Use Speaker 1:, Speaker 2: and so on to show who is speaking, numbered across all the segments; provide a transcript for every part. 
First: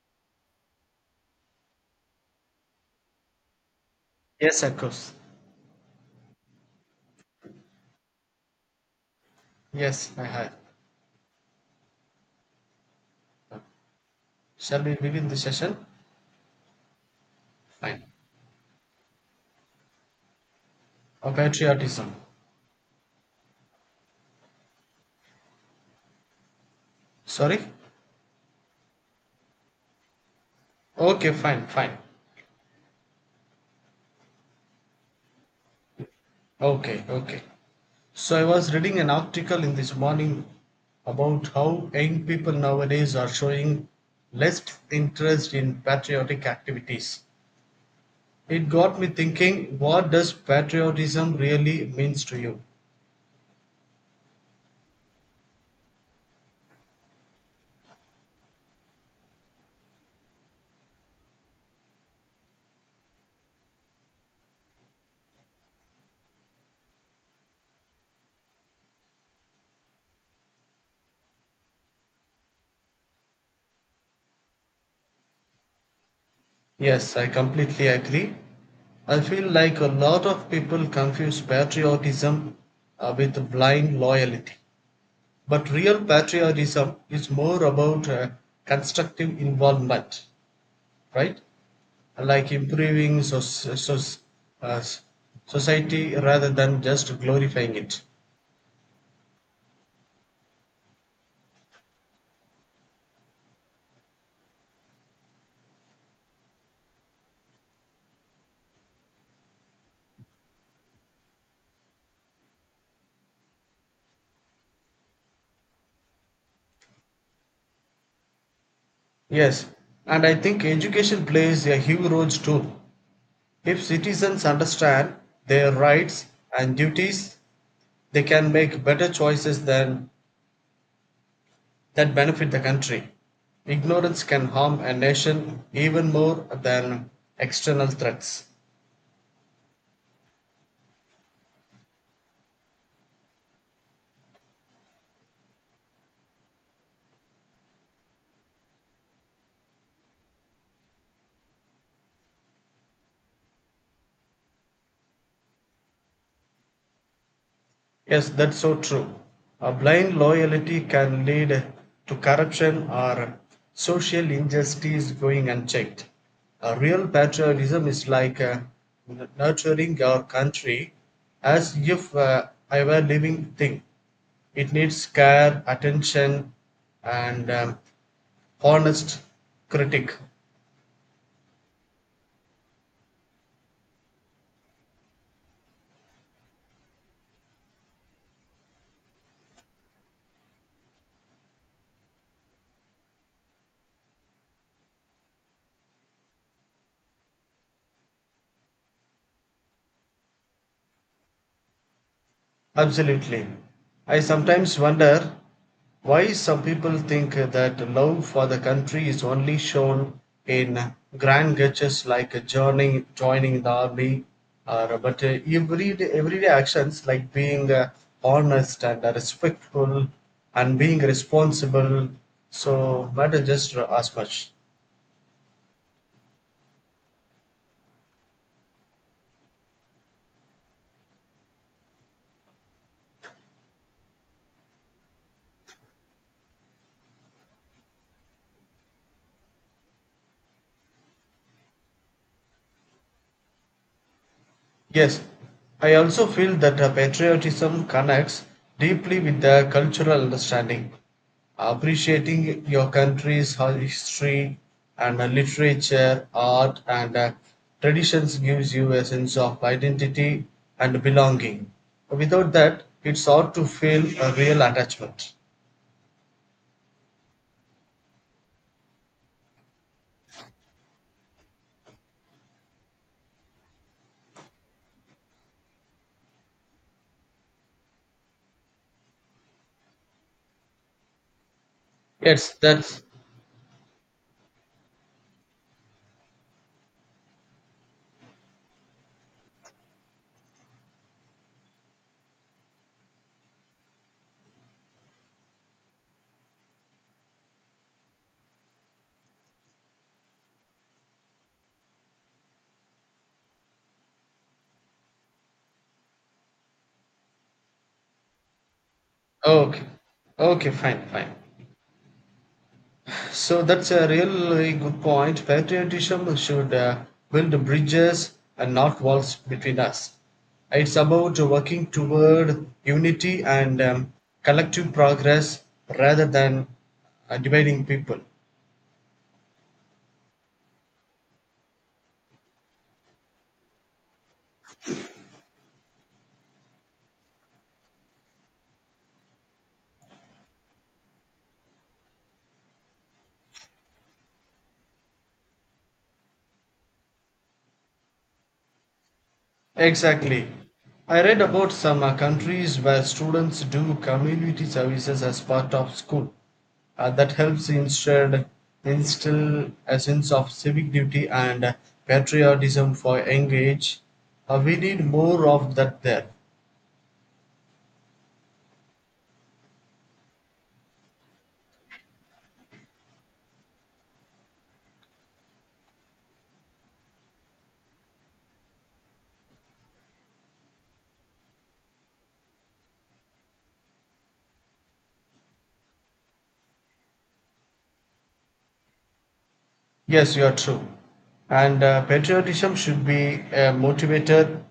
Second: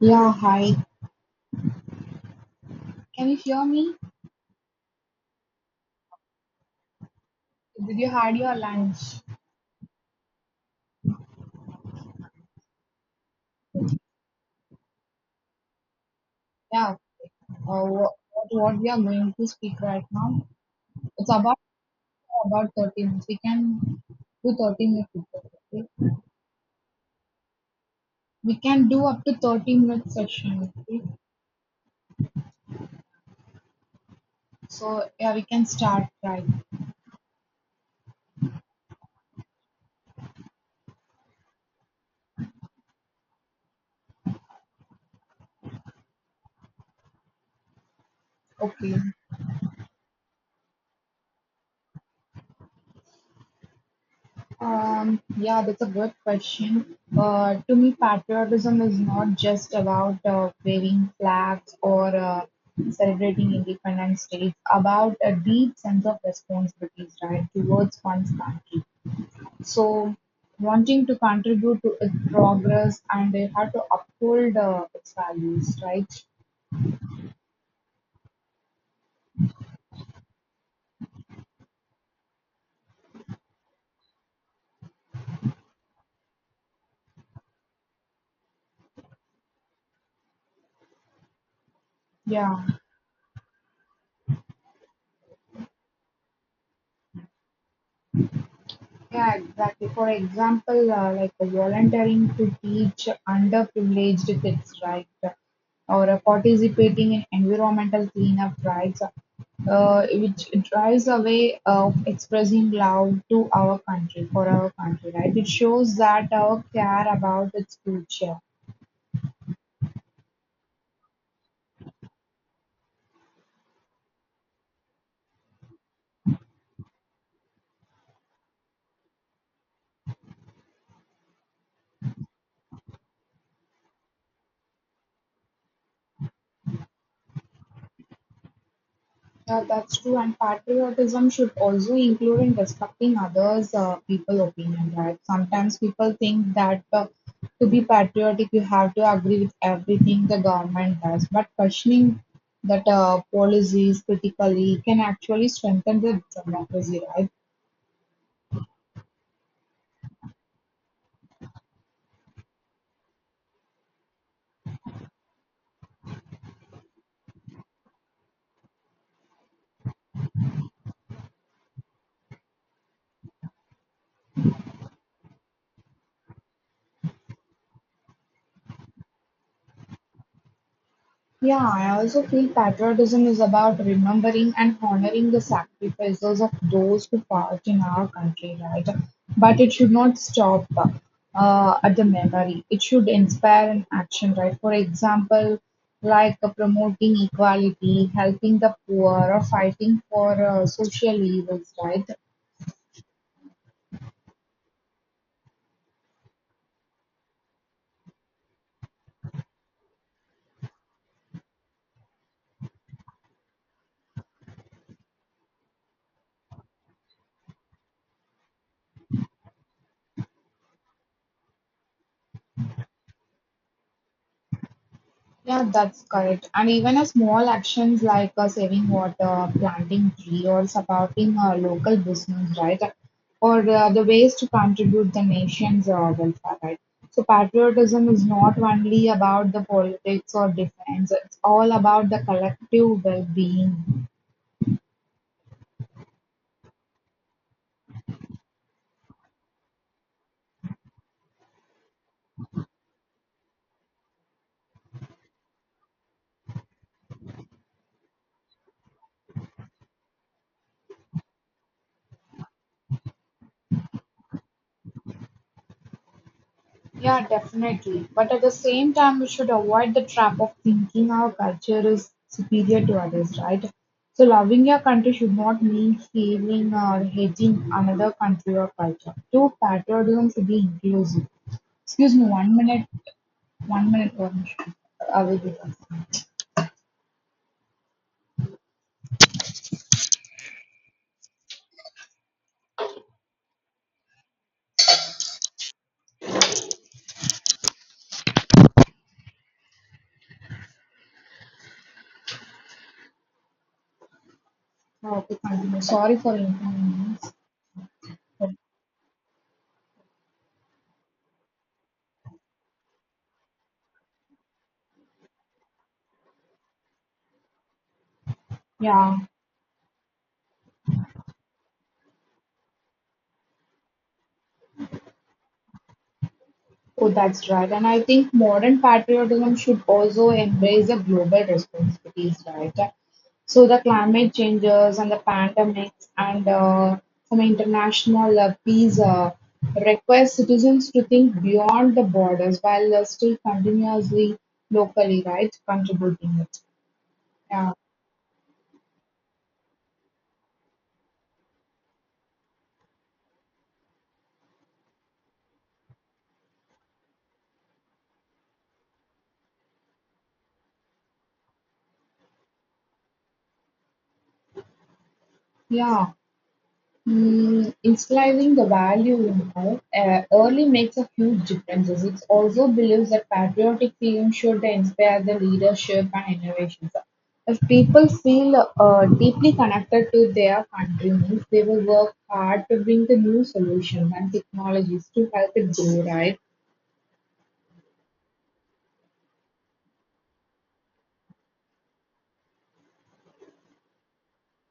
Speaker 1: Yeah, hi. Can you hear me?
Speaker 2: Yes, of course.
Speaker 1: Did you had your lunch?
Speaker 2: Yes, I have. Shall we begin the session?
Speaker 1: Yeah. Uh,
Speaker 2: Fine.
Speaker 1: what, what what we are going to speak right now? It's
Speaker 2: Oh,
Speaker 1: about
Speaker 2: patriotism.
Speaker 1: about 30 minutes. We can do 30 minutes. Okay?
Speaker 2: Sorry?
Speaker 1: We can do up to 30 minutes session. Okay?
Speaker 2: Okay, fine, fine.
Speaker 1: So yeah, we can start right.
Speaker 2: Okay, okay. So I was reading an article in this morning about how young people nowadays are showing less interest in patriotic activities. It
Speaker 1: Okay.
Speaker 2: got me thinking, what does patriotism really means to you?
Speaker 1: Yeah, that's a good question. To me, patriotism is not just about waving flags or celebrating independence days. About a deep sense of responsibility, right, towards one's country. So, wanting to contribute to its progress, and they have to uphold its values, right?
Speaker 2: Yes, I completely agree. I feel like a lot of people confuse patriotism with blind loyalty. But real patriotism is more about constructive involvement, right? Like
Speaker 1: Yeah.
Speaker 2: improving uh, society rather than just glorifying it.
Speaker 1: Yeah, exactly. For example, like volunteering to teach underprivileged kids, right? Or participating in environmental cleanup, drives. Which drives away of expressing love to our country, for our country, right? It shows that our care about its future.
Speaker 2: Yes, and I think education plays a huge role too. If citizens understand their rights and duties, they can make better choices than that benefit the country. Ignorance can harm a nation even more than external threats.
Speaker 1: Yeah, that's true. And patriotism should also include in respecting others' people opinion, right? Sometimes people think that to be patriotic, you have to agree with everything the government does. But questioning that policies critically can actually strengthen the democracy, right?
Speaker 2: Yes, that's so true. A blind loyalty can lead to corruption or social injustice going unchecked. A real patriotism is like nurturing our country as if I were a well living thing. It needs care, attention, and honest critic.
Speaker 1: Yeah, I also feel patriotism is about remembering and honoring the sacrifices of those who fought in our country, right? But it should not stop at the memory. It should inspire an action, right? For example, like promoting equality, helping the poor, or fighting for social evils, right?
Speaker 2: Absolutely. I sometimes wonder why some people think that love for the country is only shown in grand gestures like joining the army, or but everyday actions like being honest and respectful and being responsible so matter just as much.
Speaker 1: Yeah, that's correct. And even a small actions like saving water, planting tree, or supporting local business, right? Or the ways to contribute the nation's welfare, right? So patriotism is not only about the politics or defense; it's all about the collective well-being.
Speaker 2: Yes, I also feel that patriotism connects deeply with the cultural understanding. Appreciating your country's history and literature, art, and traditions gives you a sense of identity and belonging. Without that, it's hard to feel a real attachment.
Speaker 1: Yeah, definitely. But at the same time, we should avoid the trap of thinking our culture is superior to others, right? So, loving your country should not mean feeling or hating another country or culture. True patriotism should be inclusive. Excuse me,
Speaker 2: Yes,
Speaker 1: 1 minute,
Speaker 2: that's
Speaker 1: 1 minute, one I will be back. Okay, continue. Sorry for inconvenience.
Speaker 2: okay. Okay, fine, fine. So that's a really good point. Patriotism should build bridges and not
Speaker 1: Yeah.
Speaker 2: walls between us. It's about working toward unity and collective progress rather than
Speaker 1: Oh, that's right.
Speaker 2: dividing
Speaker 1: And I
Speaker 2: people.
Speaker 1: think modern patriotism should also embrace the global responsibilities, right? So the climate changes and the pandemics and some international peace request citizens to think beyond the borders while still continuously locally, right, contributing it. Yeah,
Speaker 2: Exactly. I read about some countries where students do community services as part of school. That helps instead instill a sense of civic duty and patriotism for young age. We need more of that
Speaker 1: yeah.
Speaker 2: there.
Speaker 1: Mm, instilling the value in oak early makes a huge difference. It also believes that patriotic feelings should inspire the leadership and innovations. If people feel deeply connected to their country, means they will work hard to bring the new solutions and technologies to help it grow, right?
Speaker 2: Yes, you are true. And patriotism should be a motivator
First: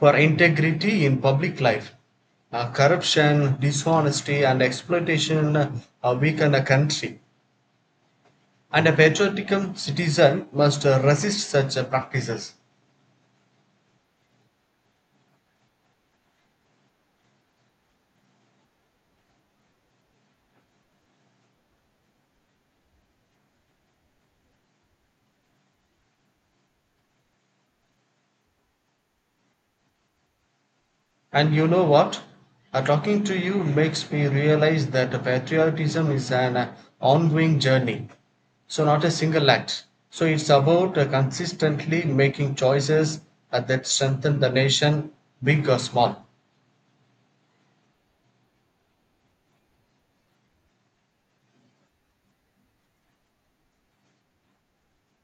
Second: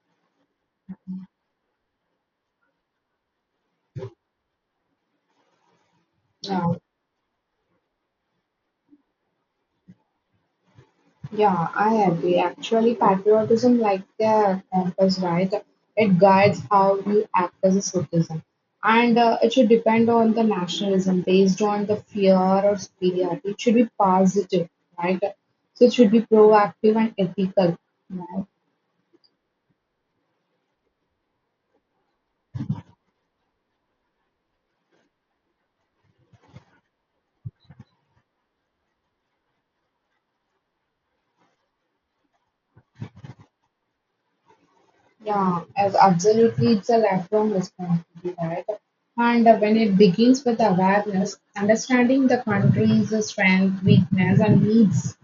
Speaker 2: for integrity in public life. Corruption, dishonesty, and exploitation weaken a country. And a patriotic citizen must resist
Speaker 1: Yeah,
Speaker 2: such
Speaker 1: I agree.
Speaker 2: practices.
Speaker 1: Actually, patriotism, like the compass, right? It guides how you act as a citizen, and it should depend on the nationalism based on the fear or superiority. It should be positive, right? So it should be proactive and ethical, right?
Speaker 2: And you know what? Talking to you makes me realize that patriotism is an ongoing journey. So, not a single act. So, it's about consistently making choices that strengthen the nation,
Speaker 1: Yeah,
Speaker 2: big or
Speaker 1: as
Speaker 2: small.
Speaker 1: absolutely, it's a lifelong responsibility, right? And when it begins with awareness, understanding the country's strength, weakness, and needs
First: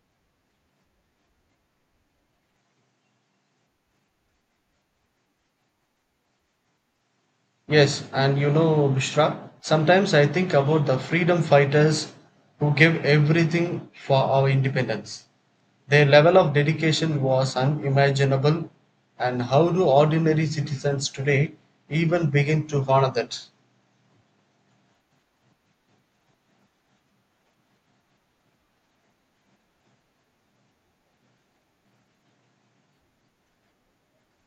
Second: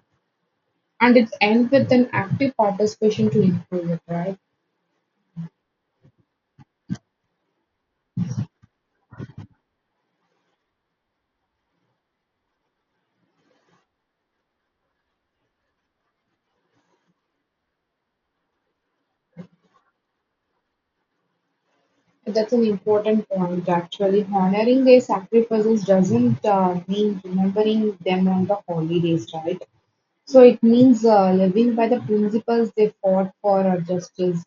Speaker 1: and it ends with an active participation to improve it, right?
Speaker 2: Yes, and you know, Bishra, sometimes I think about the freedom fighters who gave everything for our independence. Their level of dedication was unimaginable, and how do ordinary citizens today even
Speaker 1: That's
Speaker 2: begin
Speaker 1: an
Speaker 2: to honor
Speaker 1: important
Speaker 2: that?
Speaker 1: point, actually. Honoring their sacrifices doesn't mean remembering them on the holidays, right? So it means living by the principles they fought for, justice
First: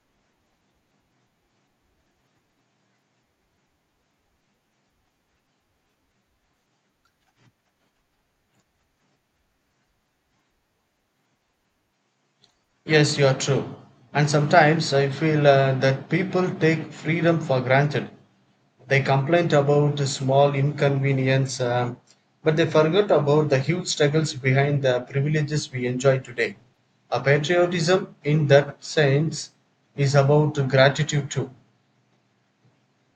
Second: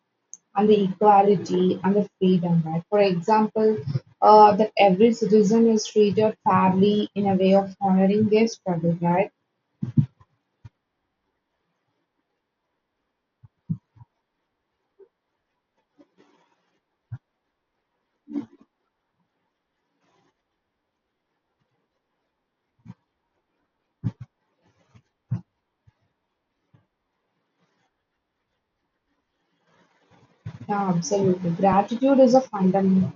Speaker 1: and the equality and the freedom, right? For example, that every citizen is treated fairly in a way of honoring their struggle, right?
Speaker 2: Yes, you are true. And sometimes I feel that people take freedom for granted. They complained about the small inconvenience, but they forgot about the huge struggles behind the privileges we enjoy today. A patriotism, in that sense, is about
Speaker 1: Yeah,
Speaker 2: gratitude too.
Speaker 1: absolutely. Gratitude is a fundamental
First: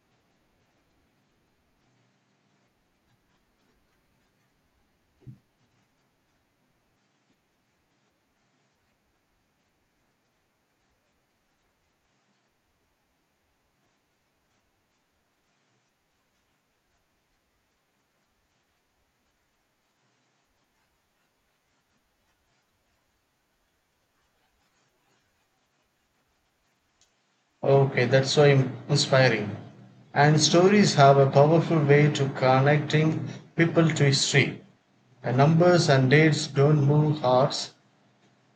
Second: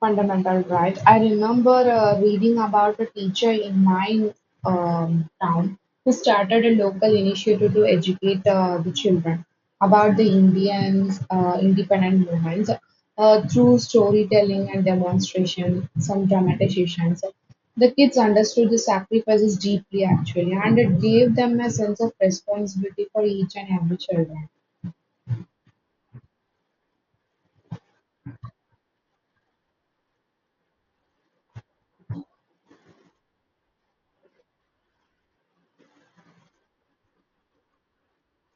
Speaker 1: fundamental right. I remember reading about a teacher in my town who started a local initiative to educate the children about the Indians independent movements through storytelling and demonstration, some dramatizations. The kids understood the sacrifices deeply actually, and it gave them a sense of responsibility for each and every child.
Speaker 2: Okay, that's so inspiring. And stories have a powerful way to connecting people to history. The numbers and dates don't move hearts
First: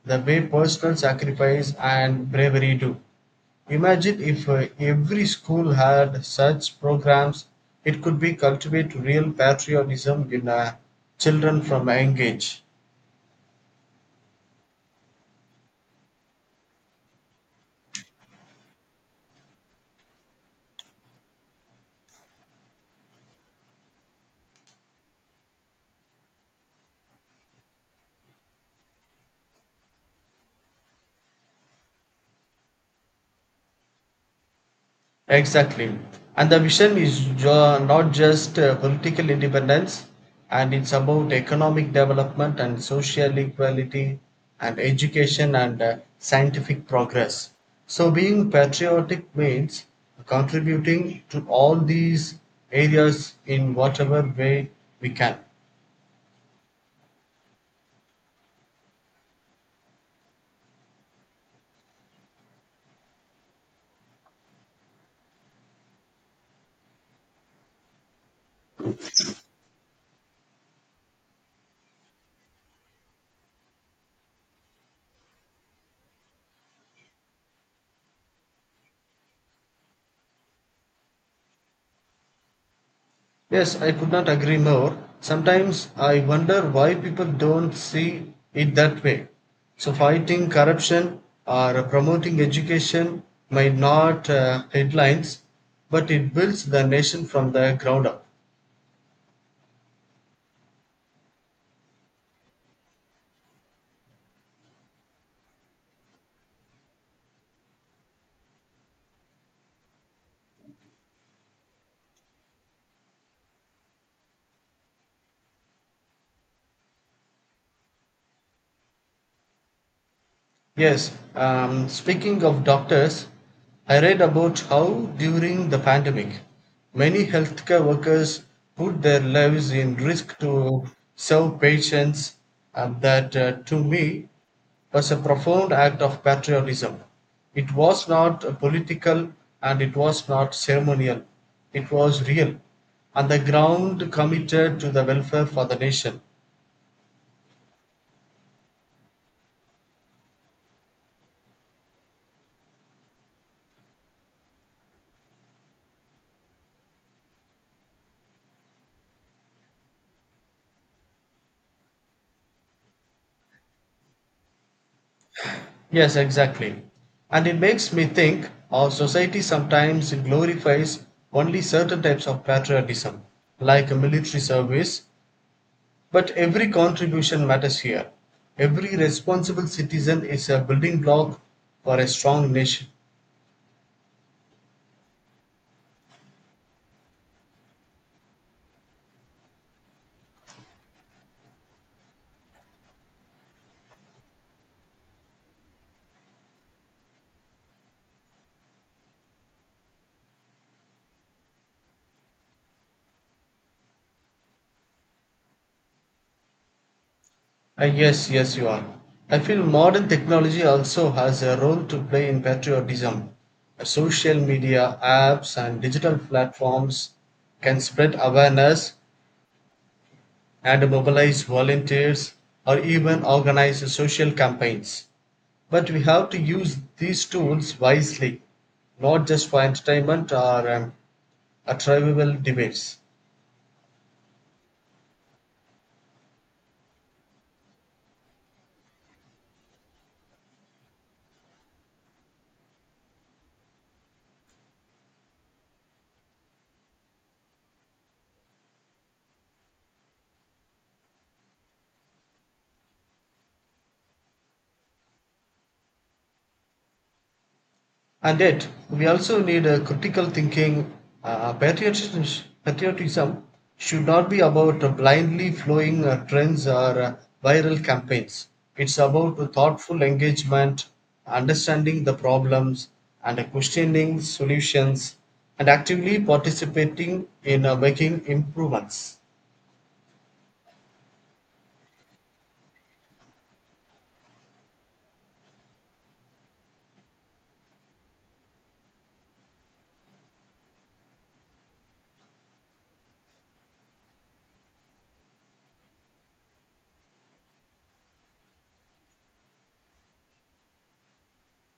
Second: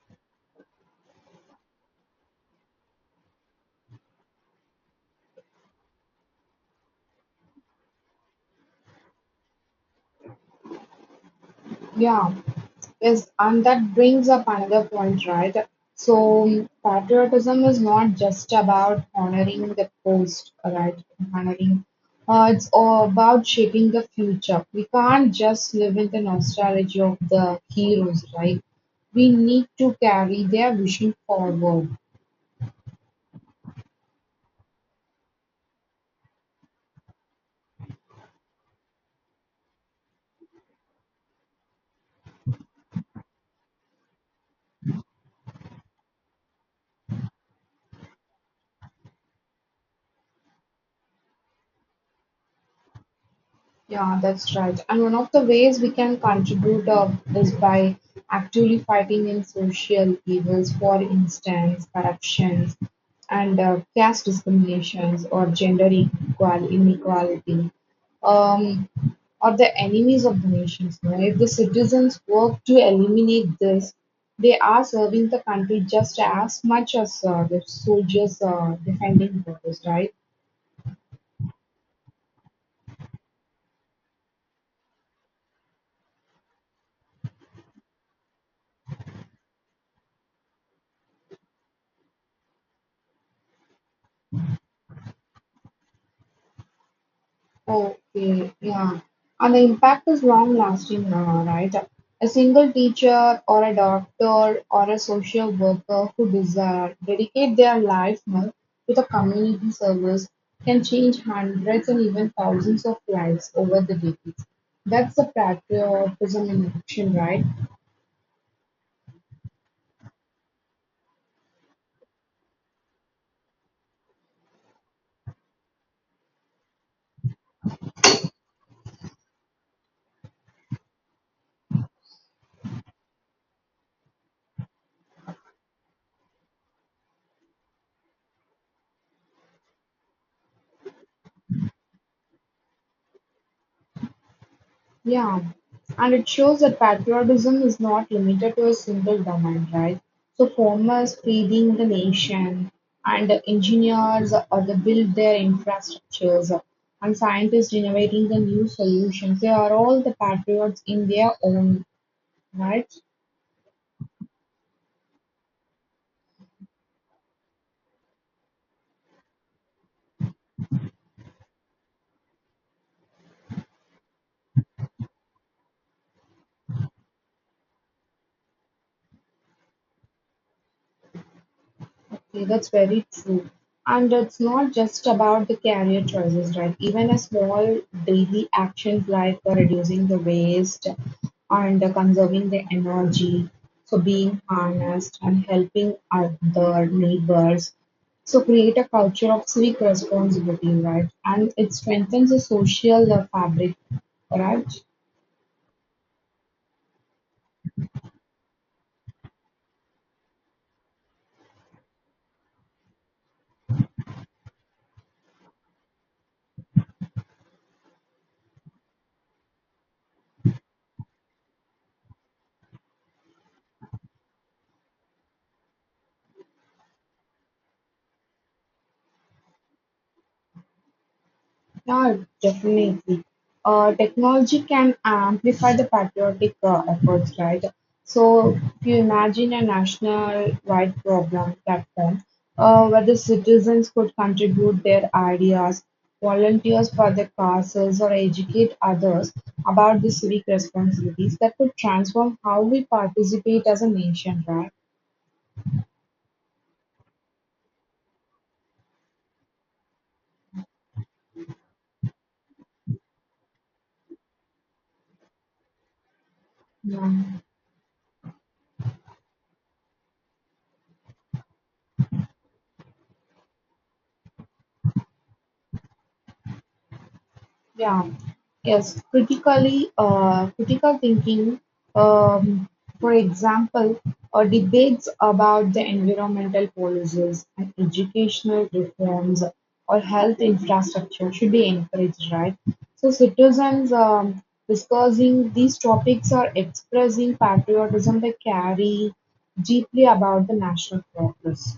Speaker 2: the way personal sacrifice and bravery do. Imagine if every school had such programs, it could be cultivate real patriotism in children from a young
Speaker 1: Yeah,
Speaker 2: age.
Speaker 1: yes, and that brings up another point, right? So, patriotism is not just about honoring the post, right? Honoring, it's all about shaping the future. We can't just live in the nostalgia of the heroes, right? We need to carry their vision forward.
Speaker 2: Exactly. And the vision is not just political independence, and it's about economic development and social equality and education and scientific progress. So, being patriotic means contributing to all these areas in
Speaker 1: Yeah,
Speaker 2: whatever
Speaker 1: that's
Speaker 2: way
Speaker 1: right. And
Speaker 2: we
Speaker 1: one of
Speaker 2: can.
Speaker 1: the ways we can contribute is by actively fighting in social evils, for instance, corruptions and caste discriminations or gender equal inequality. Um, or the enemies of the nations. No? If the citizens work to eliminate this, they are serving the country just as much as the soldiers defending borders, right?
Speaker 2: Yes, I could not agree more. Sometimes I wonder why people don't see it that way. So, fighting corruption or promoting education might not headlines, but it builds the nation from the ground up.
Speaker 1: Okay, yeah. And the impact is long lasting now, right? A single teacher or a doctor or a social worker who desire dedicate their life now to the community service can change hundreds and even thousands of lives over the decades. That's the patriotism in action, right?
Speaker 2: Yes, speaking of doctors, I read about how during the pandemic, many healthcare workers put their lives in risk to serve patients, and that to me was a profound act of patriotism. It was not political and it was not ceremonial, it was real, and the ground committed to the
Speaker 1: Yeah,
Speaker 2: welfare for the
Speaker 1: and
Speaker 2: nation.
Speaker 1: it shows that patriotism is not limited to a single domain, right? So farmers feeding the nation, and engineers or they build their infrastructures, and scientists innovating the new solutions. They are all the patriots in their own, right?
Speaker 2: Yes, exactly. And it makes me think our society sometimes glorifies only certain types of patriotism, like a military service, but every contribution matters here. Every responsible citizen is a building block for a
Speaker 1: Exactly,
Speaker 2: strong
Speaker 1: that's
Speaker 2: nation.
Speaker 1: very true. And it's not just about the career choices, right? Even a small daily actions like reducing the waste and conserving the energy, so being honest and helping other neighbors. So create a culture of civic responsibility, right? And it strengthens the social fabric, right?
Speaker 2: Ah, yes, yes, you are. I feel modern technology also has a role to play in patriotism. Social media apps and digital platforms can spread awareness, and mobilize volunteers or even organize social campaigns. But we have to use these tools wisely, not just for entertainment or a
Speaker 1: Yeah,
Speaker 2: trivial debates.
Speaker 1: definitely. Technology can amplify the patriotic efforts, right? So, if you imagine a national-wide program platform where the citizens could contribute their ideas, volunteers for the causes, or educate others about the civic responsibilities, that could transform how we participate as a nation, right?
Speaker 2: And yet, we also need a critical thinking. Uh, patriotism, patriotism should not be about blindly flowing trends or
Speaker 1: Yeah.
Speaker 2: viral campaigns. It's about a thoughtful engagement, understanding the problems, and questioning solutions, and actively participating in
Speaker 1: Yeah,
Speaker 2: making
Speaker 1: yes,
Speaker 2: improvements.
Speaker 1: critically, critical thinking, um, for example, debates about the environmental policies and educational reforms or health infrastructure should be encouraged, right? So citizens discussing these topics are expressing patriotism they carry deeply about the national progress.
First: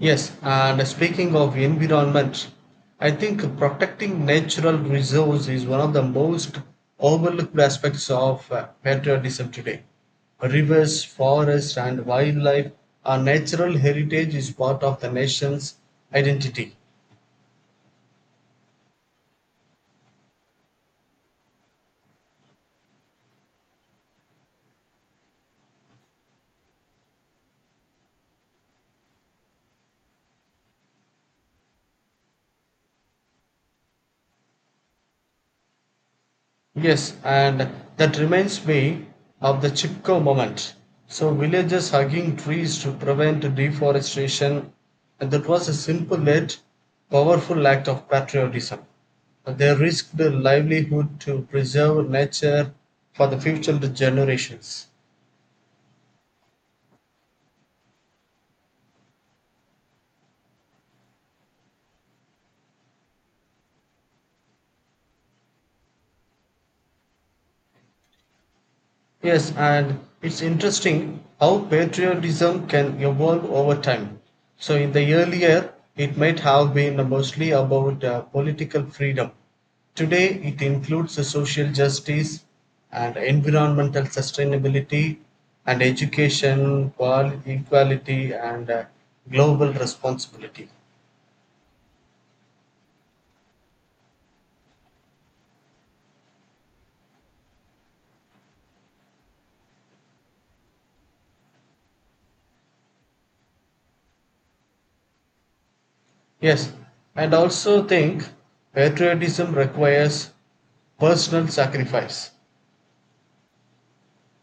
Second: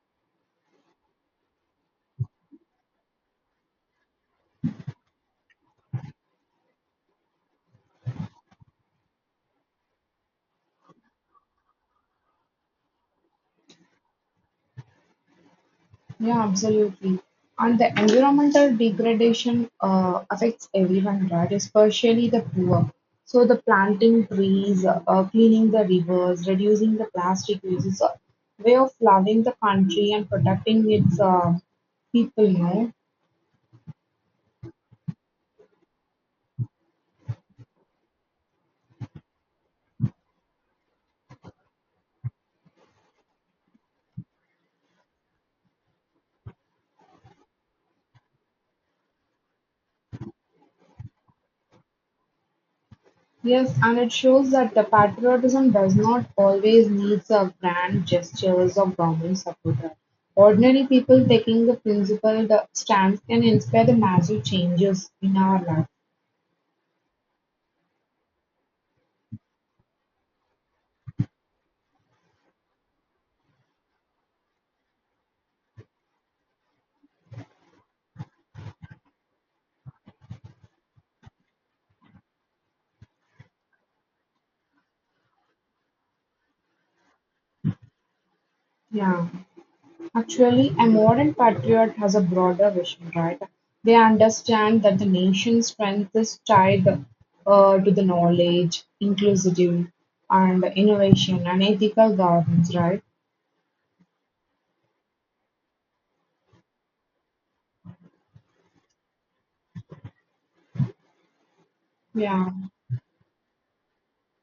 Speaker 2: Yes, and speaking of environment, I think protecting natural resources is one of the most overlooked aspects of patriotism today. Rivers, forests, and wildlife are natural heritage is part of the nation's
Speaker 1: Yeah,
Speaker 2: identity.
Speaker 1: absolutely. And the environmental degradation affects everyone, right? Especially the poor. So the planting trees, cleaning the rivers, reducing the plastic use is a way of loving the country and protecting its people, you know.
Speaker 2: Yes, and that reminds me of the Chipko moment. So villagers hugging trees to prevent deforestation, and that was a simple yet powerful act of patriotism. They risked their livelihood to preserve nature for the future
Speaker 1: Yes, and it shows that the
Speaker 2: generations.
Speaker 1: patriotism does not always need a grand gestures or government support. Ordinary people taking the principled stance can inspire the massive changes in our life.
Speaker 2: Yes, and it's interesting how patriotism can evolve over time. So, in the earlier, it might have been mostly about political freedom. Today, it includes the social justice and environmental sustainability and education, equality, and
Speaker 1: Yeah,
Speaker 2: global responsibility.
Speaker 1: actually, a modern patriot has a broader vision, right? They understand that the nation's strength is tied to the knowledge, inclusive, and innovation and ethical governance, right?
Speaker 2: Yes, and also think patriotism requires personal sacrifice.
Speaker 1: Yeah.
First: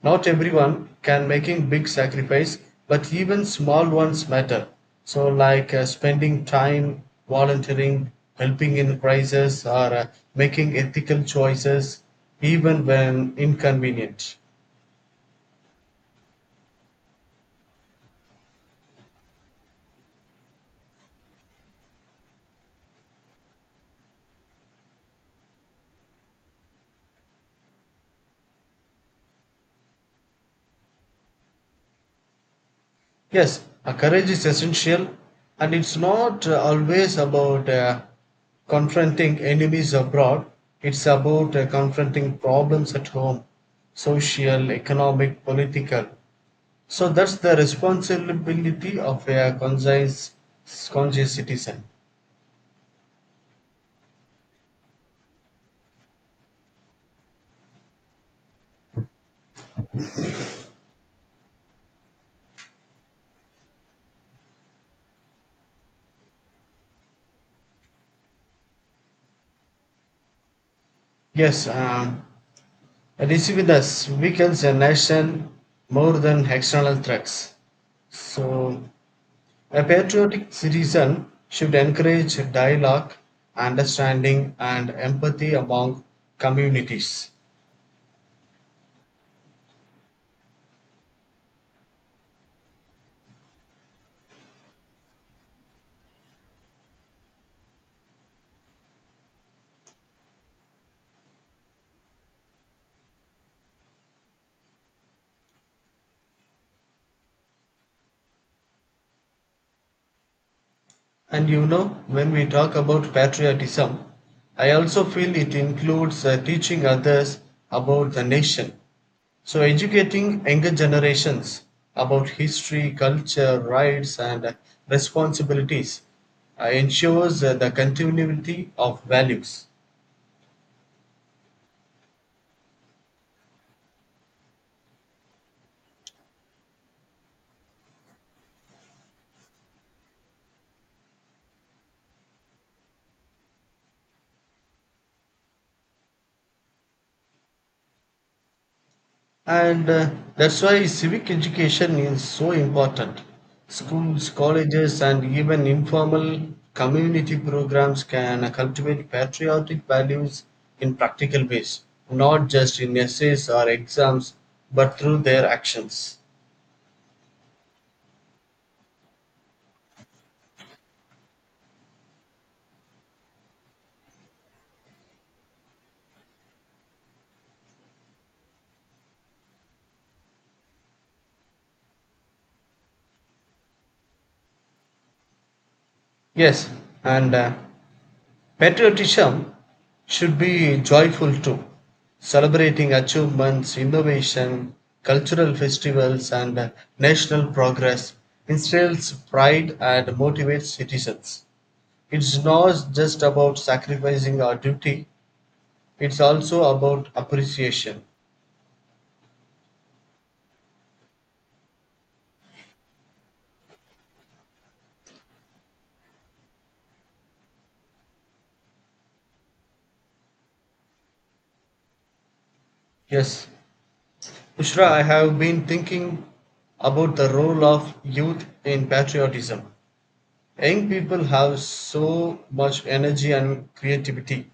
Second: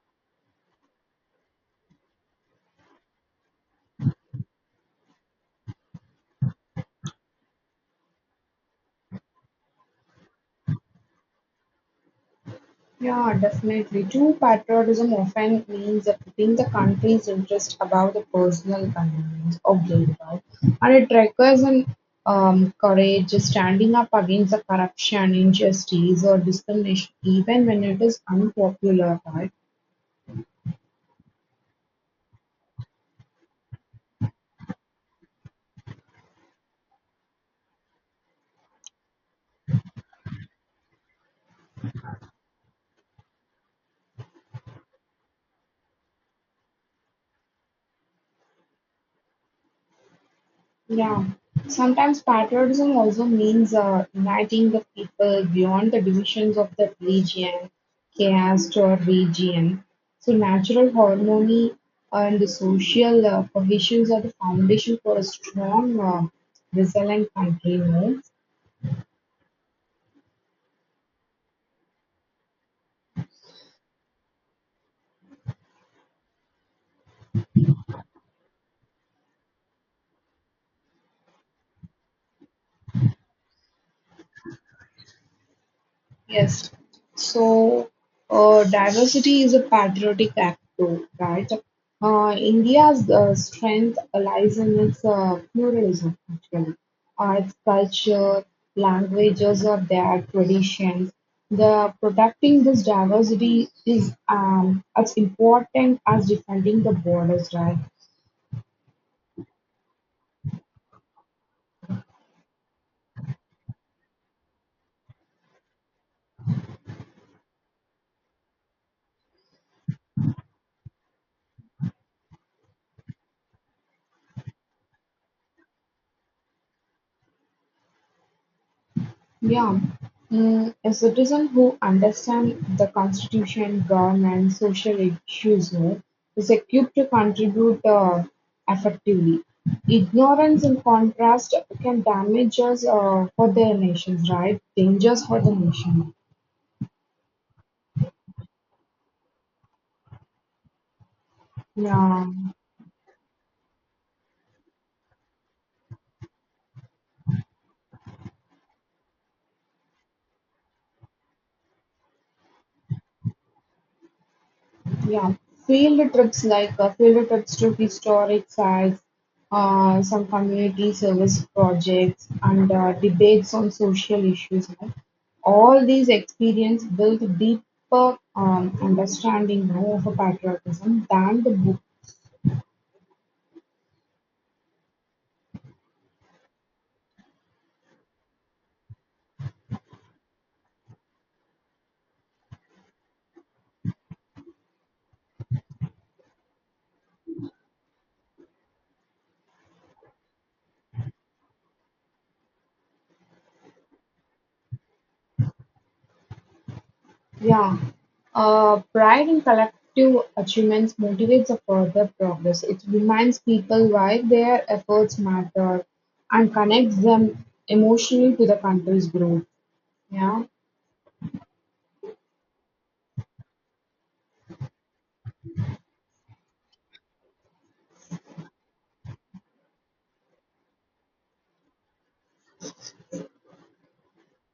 Speaker 2: Not everyone can making big sacrifice, but even small ones matter. So like spending time volunteering, helping in crisis, or making ethical choices, even
Speaker 1: Yeah,
Speaker 2: when
Speaker 1: definitely.
Speaker 2: inconvenient.
Speaker 1: True patriotism often means that putting the country's interest above the personal convenience or greed, right? And it requires an courage, standing up against the corruption, injustice, or discrimination, even when it is unpopular, right?
Speaker 2: Yes, courage is essential, and it's not always about confronting enemies abroad. It's about confronting problems at home, social, economic, political. So that's the responsibility of a
Speaker 1: Yeah.
Speaker 2: conscious citizen.
Speaker 1: Sometimes patriotism also means uniting the people beyond the divisions of the region, caste, or region. So, natural harmony and the social cohesions are the foundation for a strong, resilient country. No?
Speaker 2: Yes, decisiveness weakens a nation more than external threats. So, a patriotic citizen should encourage dialogue, understanding, and empathy among
Speaker 1: Yes.
Speaker 2: communities.
Speaker 1: So, diversity is a patriotic act, too, right? India's strength lies in its pluralism, actually. Its culture, languages, or their traditions. The protecting this diversity is as important as defending the borders, right?
Speaker 2: And you know, when we talk about patriotism, I also feel it includes teaching others about the nation. So, educating younger generations about history, culture, rights, and responsibilities ensures the continuity of values.
Speaker 1: Yeah. Mm, a citizen who understands the constitution, government, social issues more is equipped to contribute effectively. Ignorance, in contrast, can damage us for their nations, right? Dangers for the nation.
Speaker 2: And that's why civic education is
Speaker 1: Yeah.
Speaker 2: so important. Schools, colleges, and even informal community programs can cultivate patriotic values in practical ways, not just in essays or exams, but through
Speaker 1: Yeah,
Speaker 2: their
Speaker 1: field
Speaker 2: actions.
Speaker 1: trips like field trips to historic sites, some community service projects, and debates on social issues. All these experience build deeper understanding of patriotism than the book.
Speaker 2: Yes, and patriotism should be joyful too, celebrating achievements, innovation, cultural festivals, and national progress instills pride and motivates citizens. It's not just about sacrificing our duty, it's also about
Speaker 1: Yeah,
Speaker 2: appreciation.
Speaker 1: pride in collective achievements motivates a further progress. It reminds people why their efforts matter and connects them emotionally to the country's growth. Yeah.
Speaker 2: Yes, Ushra, I have been thinking about the role of youth in patriotism. Young people have so much energy and creativity.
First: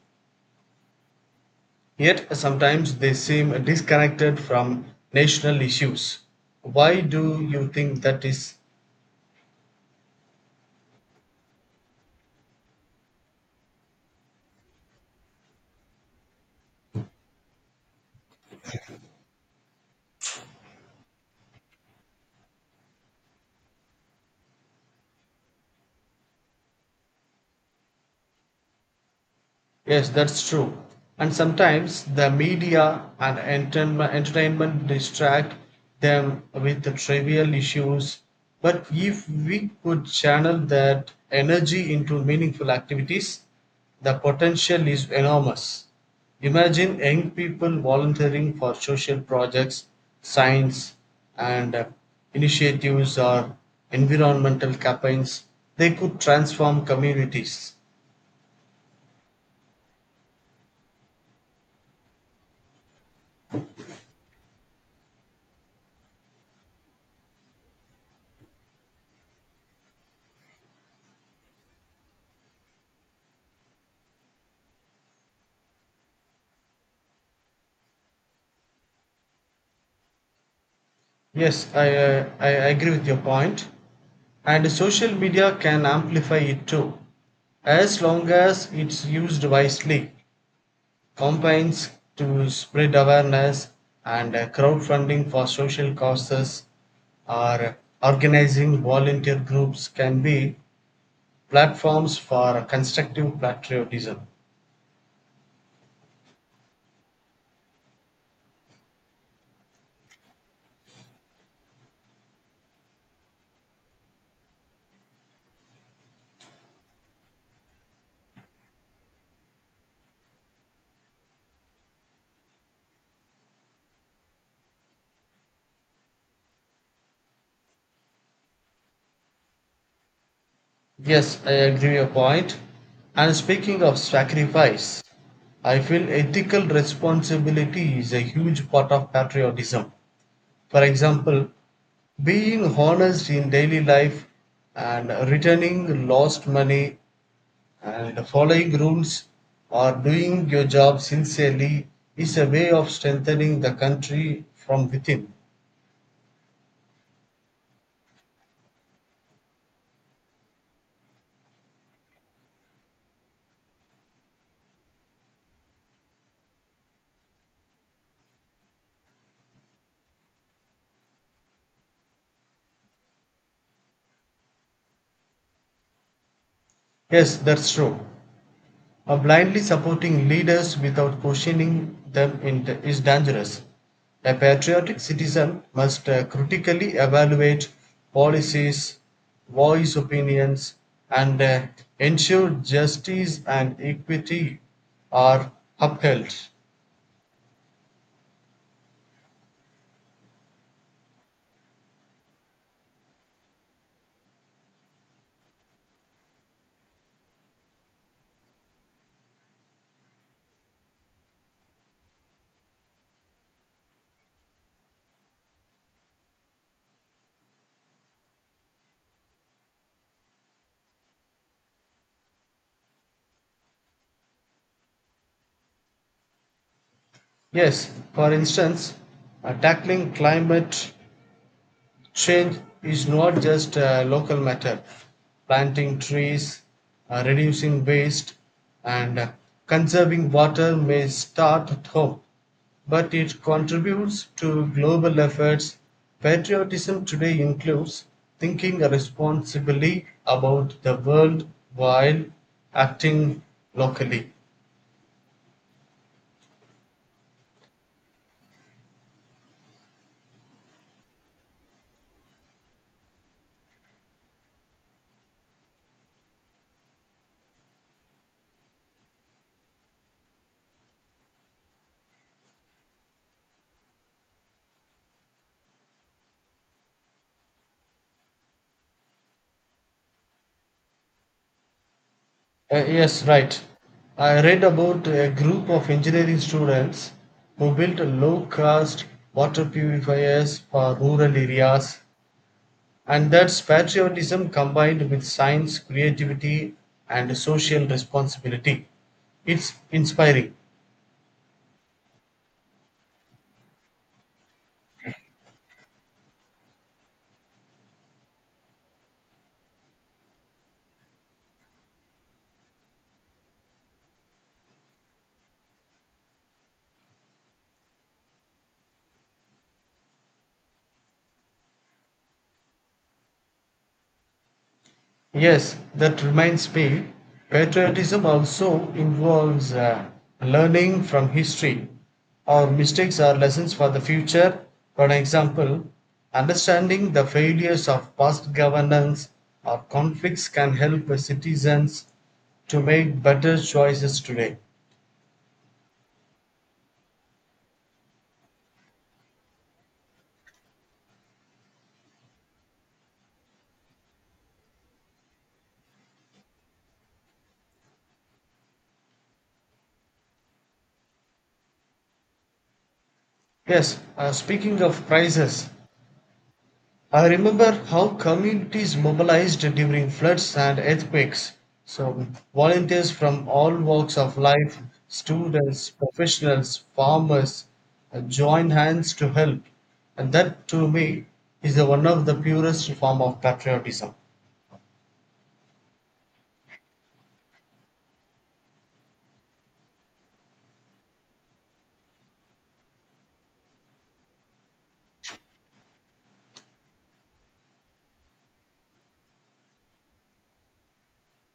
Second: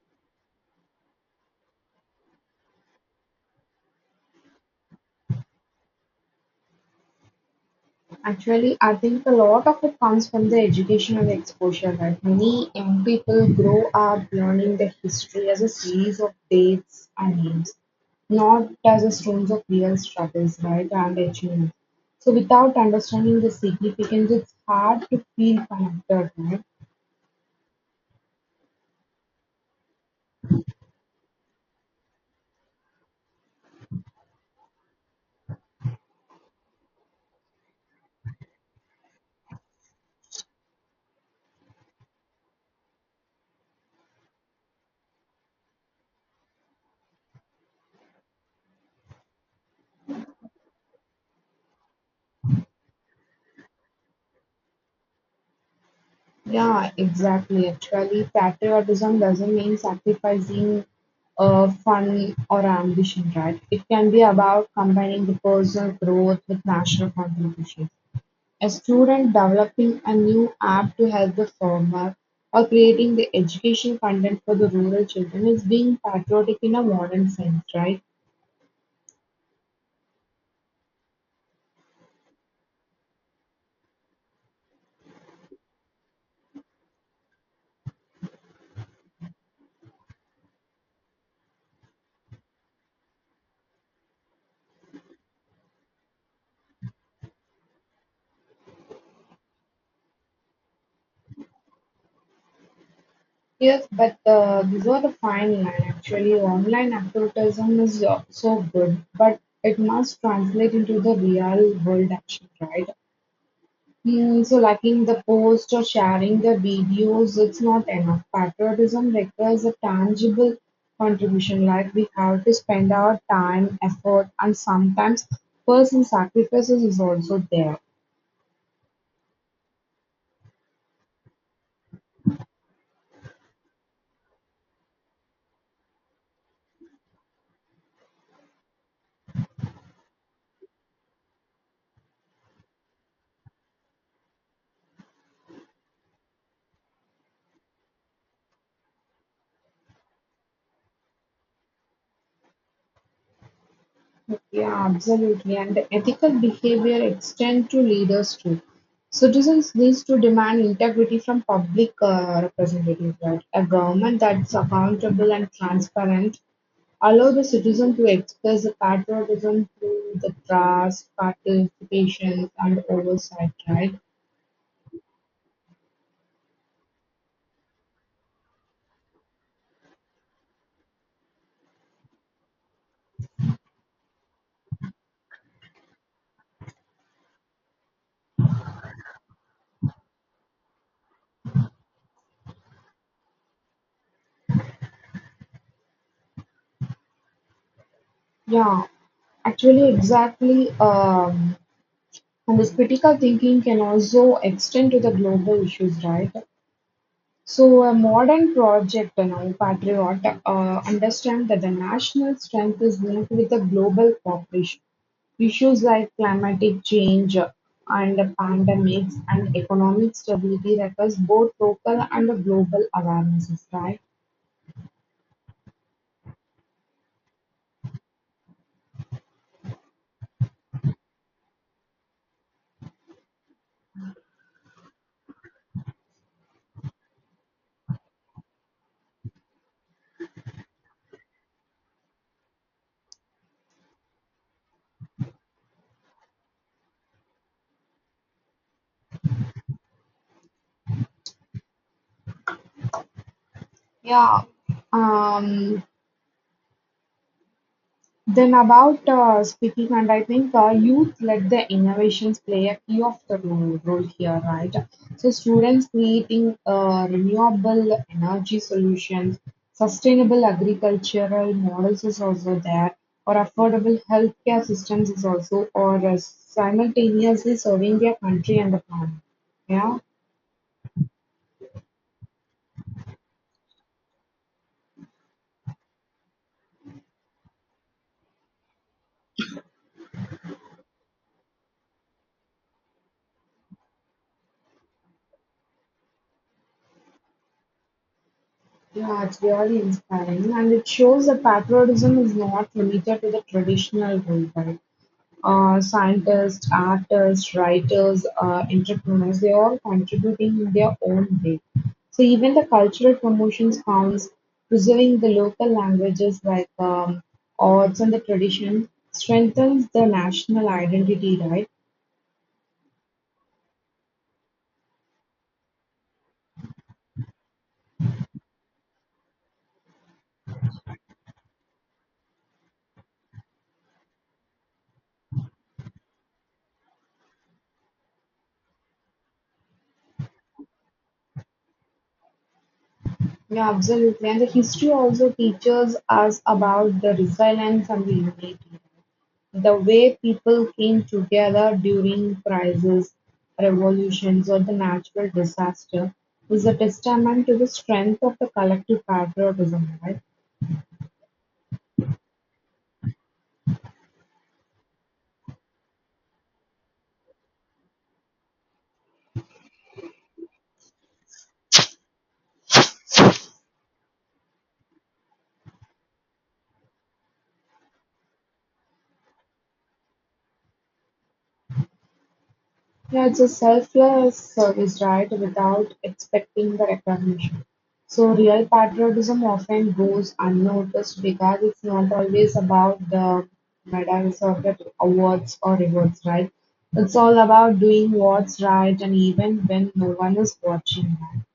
Speaker 2: Yet sometimes they seem disconnected from national issues. Why do you think that is?
Speaker 1: Actually, I think a lot of it comes from the educational exposure, right? Many young people grow up learning the history as a series of dates and names, not as a stones of real struggles, right, and achievements. So without understanding the significance, it's hard to feel connected, right?
Speaker 2: Yes, that's true. And sometimes the media and entertainment distract them with the trivial issues. But if we could channel that energy into meaningful activities, the potential is enormous. Imagine young people volunteering for social projects, science, and initiatives or environmental campaigns. They could transform
Speaker 1: Yeah, exactly.
Speaker 2: communities.
Speaker 1: Actually, patriotism doesn't mean sacrificing fun or ambition, right? It can be about combining the personal growth with national contribution. A student developing a new app to help the farmer or creating the education content for the rural children is being patriotic in a modern sense, right?
Speaker 2: Yes, I agree with your point. And social media can amplify it too, as long as it's used wisely. Campaigns to spread awareness and crowdfunding for social causes or organizing volunteer groups can be platforms for constructive
Speaker 1: Yes, but
Speaker 2: patriotism.
Speaker 1: before the fine line, actually, online advertising is so good, but it must translate into the real world action, right? Mm, so, liking the post or sharing the videos, it's not enough. Patriotism requires a tangible contribution, like we have to spend our time, effort, and sometimes personal sacrifices is also there.
Speaker 2: Yes, I agree with your point. And speaking of sacrifice, I feel ethical responsibility is a huge part of patriotism. For example, being honest in daily life and returning lost money and following rules or doing your job sincerely is a way of strengthening the country
Speaker 1: Yeah,
Speaker 2: from within.
Speaker 1: absolutely. And the ethical behavior extend to leaders too. Citizens needs to demand integrity from public representatives, right? A government that's accountable and transparent allow the citizen to express the patriotism through the trust, participation, and oversight, right?
Speaker 2: Yes, that's true. Blindly supporting leaders without questioning them is dangerous. A patriotic citizen must critically evaluate policies, voice opinions, and ensure justice and equity are upheld.
Speaker 1: Yeah, actually, exactly. And this critical thinking can also extend to the global issues, right? So a modern project now, Patriot, understand that the national strength is linked with the global cooperation. Issues like climatic change and pandemics and economic stability requires both local and global awarenesses, right?
Speaker 2: Yes, for instance, tackling climate change is not just a local matter. Planting trees, reducing waste, and conserving water may start at home, but it contributes to global efforts. Patriotism today includes thinking responsibly about the world while acting locally.
Speaker 1: Yeah, Um, then about speaking, and I think youth led the innovations play a key of the role here, right? So students creating renewable energy solutions, sustainable agricultural models is also there, or affordable healthcare systems is also, or simultaneously serving their country and the planet. Yeah.
Speaker 2: Yes, right. I read about a group of engineering students who built low cost water purifiers for rural areas, and that's patriotism combined with science, creativity, and social responsibility.
Speaker 1: Yeah, it's
Speaker 2: It's
Speaker 1: really inspiring,
Speaker 2: inspiring.
Speaker 1: and it shows that patriotism is not limited to the traditional role, right? Scientists, artists, writers, entrepreneurs, they all contributing in their own way. So even the cultural promotions counts, preserving the local languages like arts and the tradition strengthens the national identity, right?
Speaker 2: Yes, that reminds me, patriotism also involves learning from history. Our mistakes are lessons for the future. For an example, understanding the failures of past governance or conflicts can help citizens to make better
Speaker 1: Yeah,
Speaker 2: choices
Speaker 1: absolutely. And the
Speaker 2: today.
Speaker 1: history also teaches us about the resilience and the unity. The way people came together during crises, revolutions, or the natural disaster is a testament to the strength of the collective patriotism, right?
Speaker 2: Yes, speaking of prizes, I remember how communities mobilized during floods and earthquakes. So, volunteers from all walks of life, students, professionals, farmers, join hands to help. And that, to me, is the one of the purest form
Speaker 1: Yeah, it's
Speaker 2: of
Speaker 1: a
Speaker 2: patriotism.
Speaker 1: selfless service, right, without expecting the recognition. So real patriotism often goes unnoticed because it's not always about the medals or the awards or rewards, right? It's all about doing what's right and even when no one is watching, right?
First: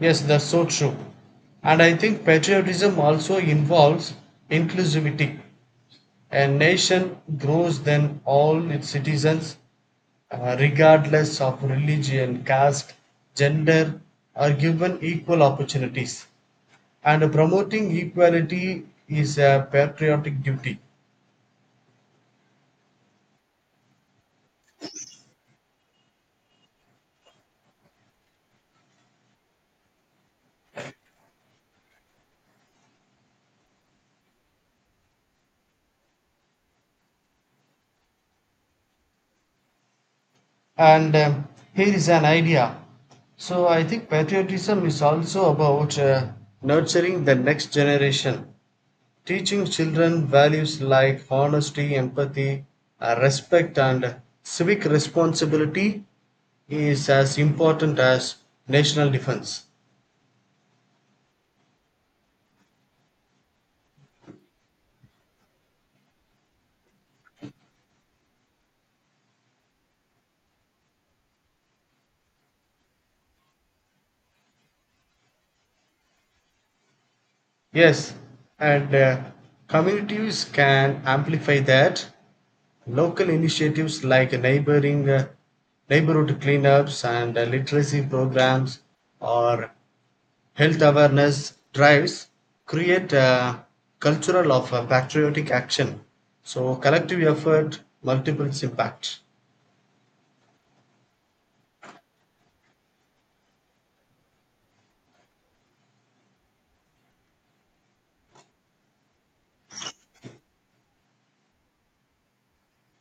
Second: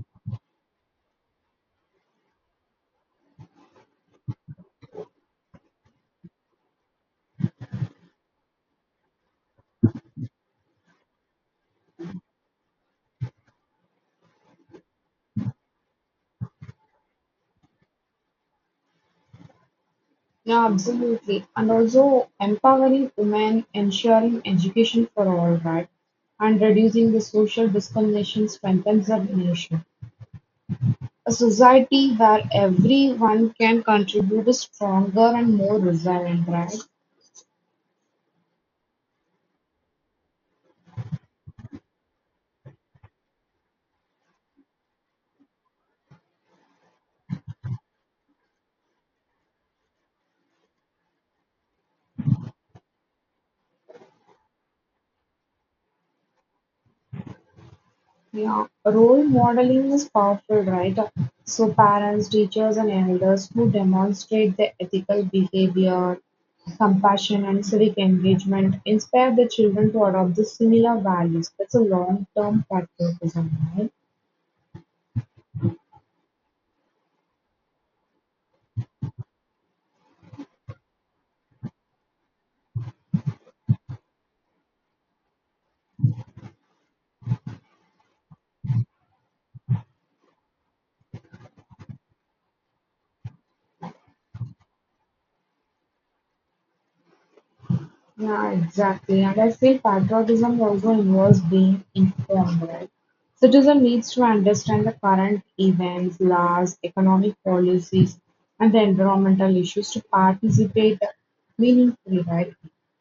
Speaker 2: Yes, that's so true. And I think patriotism also involves inclusivity. A nation grows then all its citizens regardless of religion, caste, gender, are given equal opportunities. And promoting equality is a patriotic
Speaker 1: Yeah,
Speaker 2: duty.
Speaker 1: absolutely. And also empowering women, ensuring education for all, right? And reducing the social discrimination strengthens a nation. A society where everyone can contribute is stronger and more resilient, right?
Speaker 2: And here is an idea. So I think patriotism is also about nurturing the next generation, teaching children values like honesty, empathy, respect, and civic responsibility is as important as
Speaker 1: Yeah,
Speaker 2: national
Speaker 1: role
Speaker 2: defense.
Speaker 1: modeling is powerful, right? So parents, teachers, and elders who demonstrate the ethical behavior, compassion, and civic engagement inspire the children to adopt the similar values. That's a long-term practice, isn't
Speaker 2: Yes, and communities can amplify that. Local initiatives like neighboring neighborhood cleanups and literacy programs or health awareness drives create a cultural of patriotic action. So collective effort
Speaker 1: Yeah,
Speaker 2: multiples impact.
Speaker 1: exactly. And I feel patriotism also involves being informed, right? Citizen needs to understand the current events, laws, economic policies, and the environmental issues to participate meaningfully, right?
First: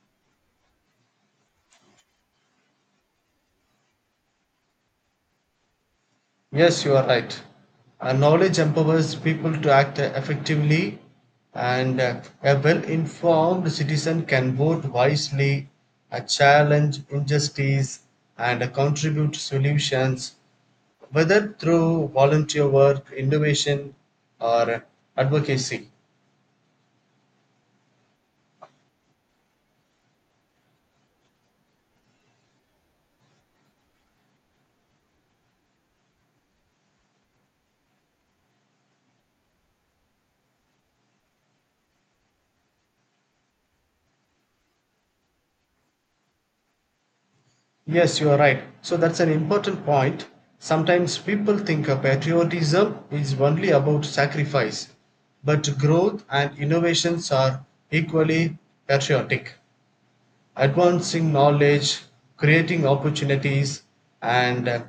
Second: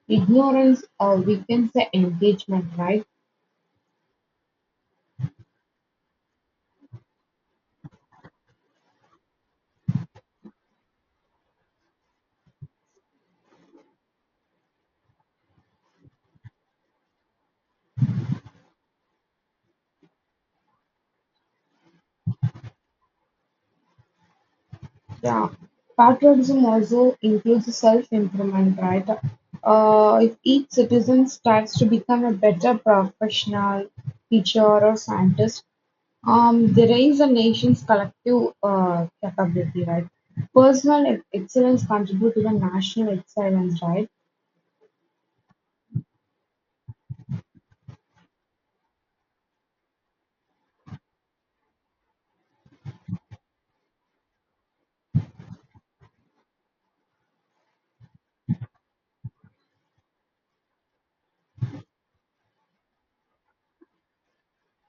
Speaker 1: Ignorance weakens the engagement, right?
Speaker 2: Yes, you are right. Knowledge empowers people to act effectively, and a well informed citizen can vote wisely, challenge injustice, and contribute solutions, whether through volunteer work, innovation, or
Speaker 1: Yeah,
Speaker 2: advocacy.
Speaker 1: patriotism also includes self-improvement, right? If each citizen strives to become a better professional, teacher, or scientist, they raise a nation's collective capability, right? Personal excellence contribute to the national excellence, right?
Speaker 2: Yes, you are right. So that's an important point. Sometimes people think of patriotism is only about sacrifice, but growth and innovations are equally patriotic. Advancing knowledge, creating opportunities, and uh,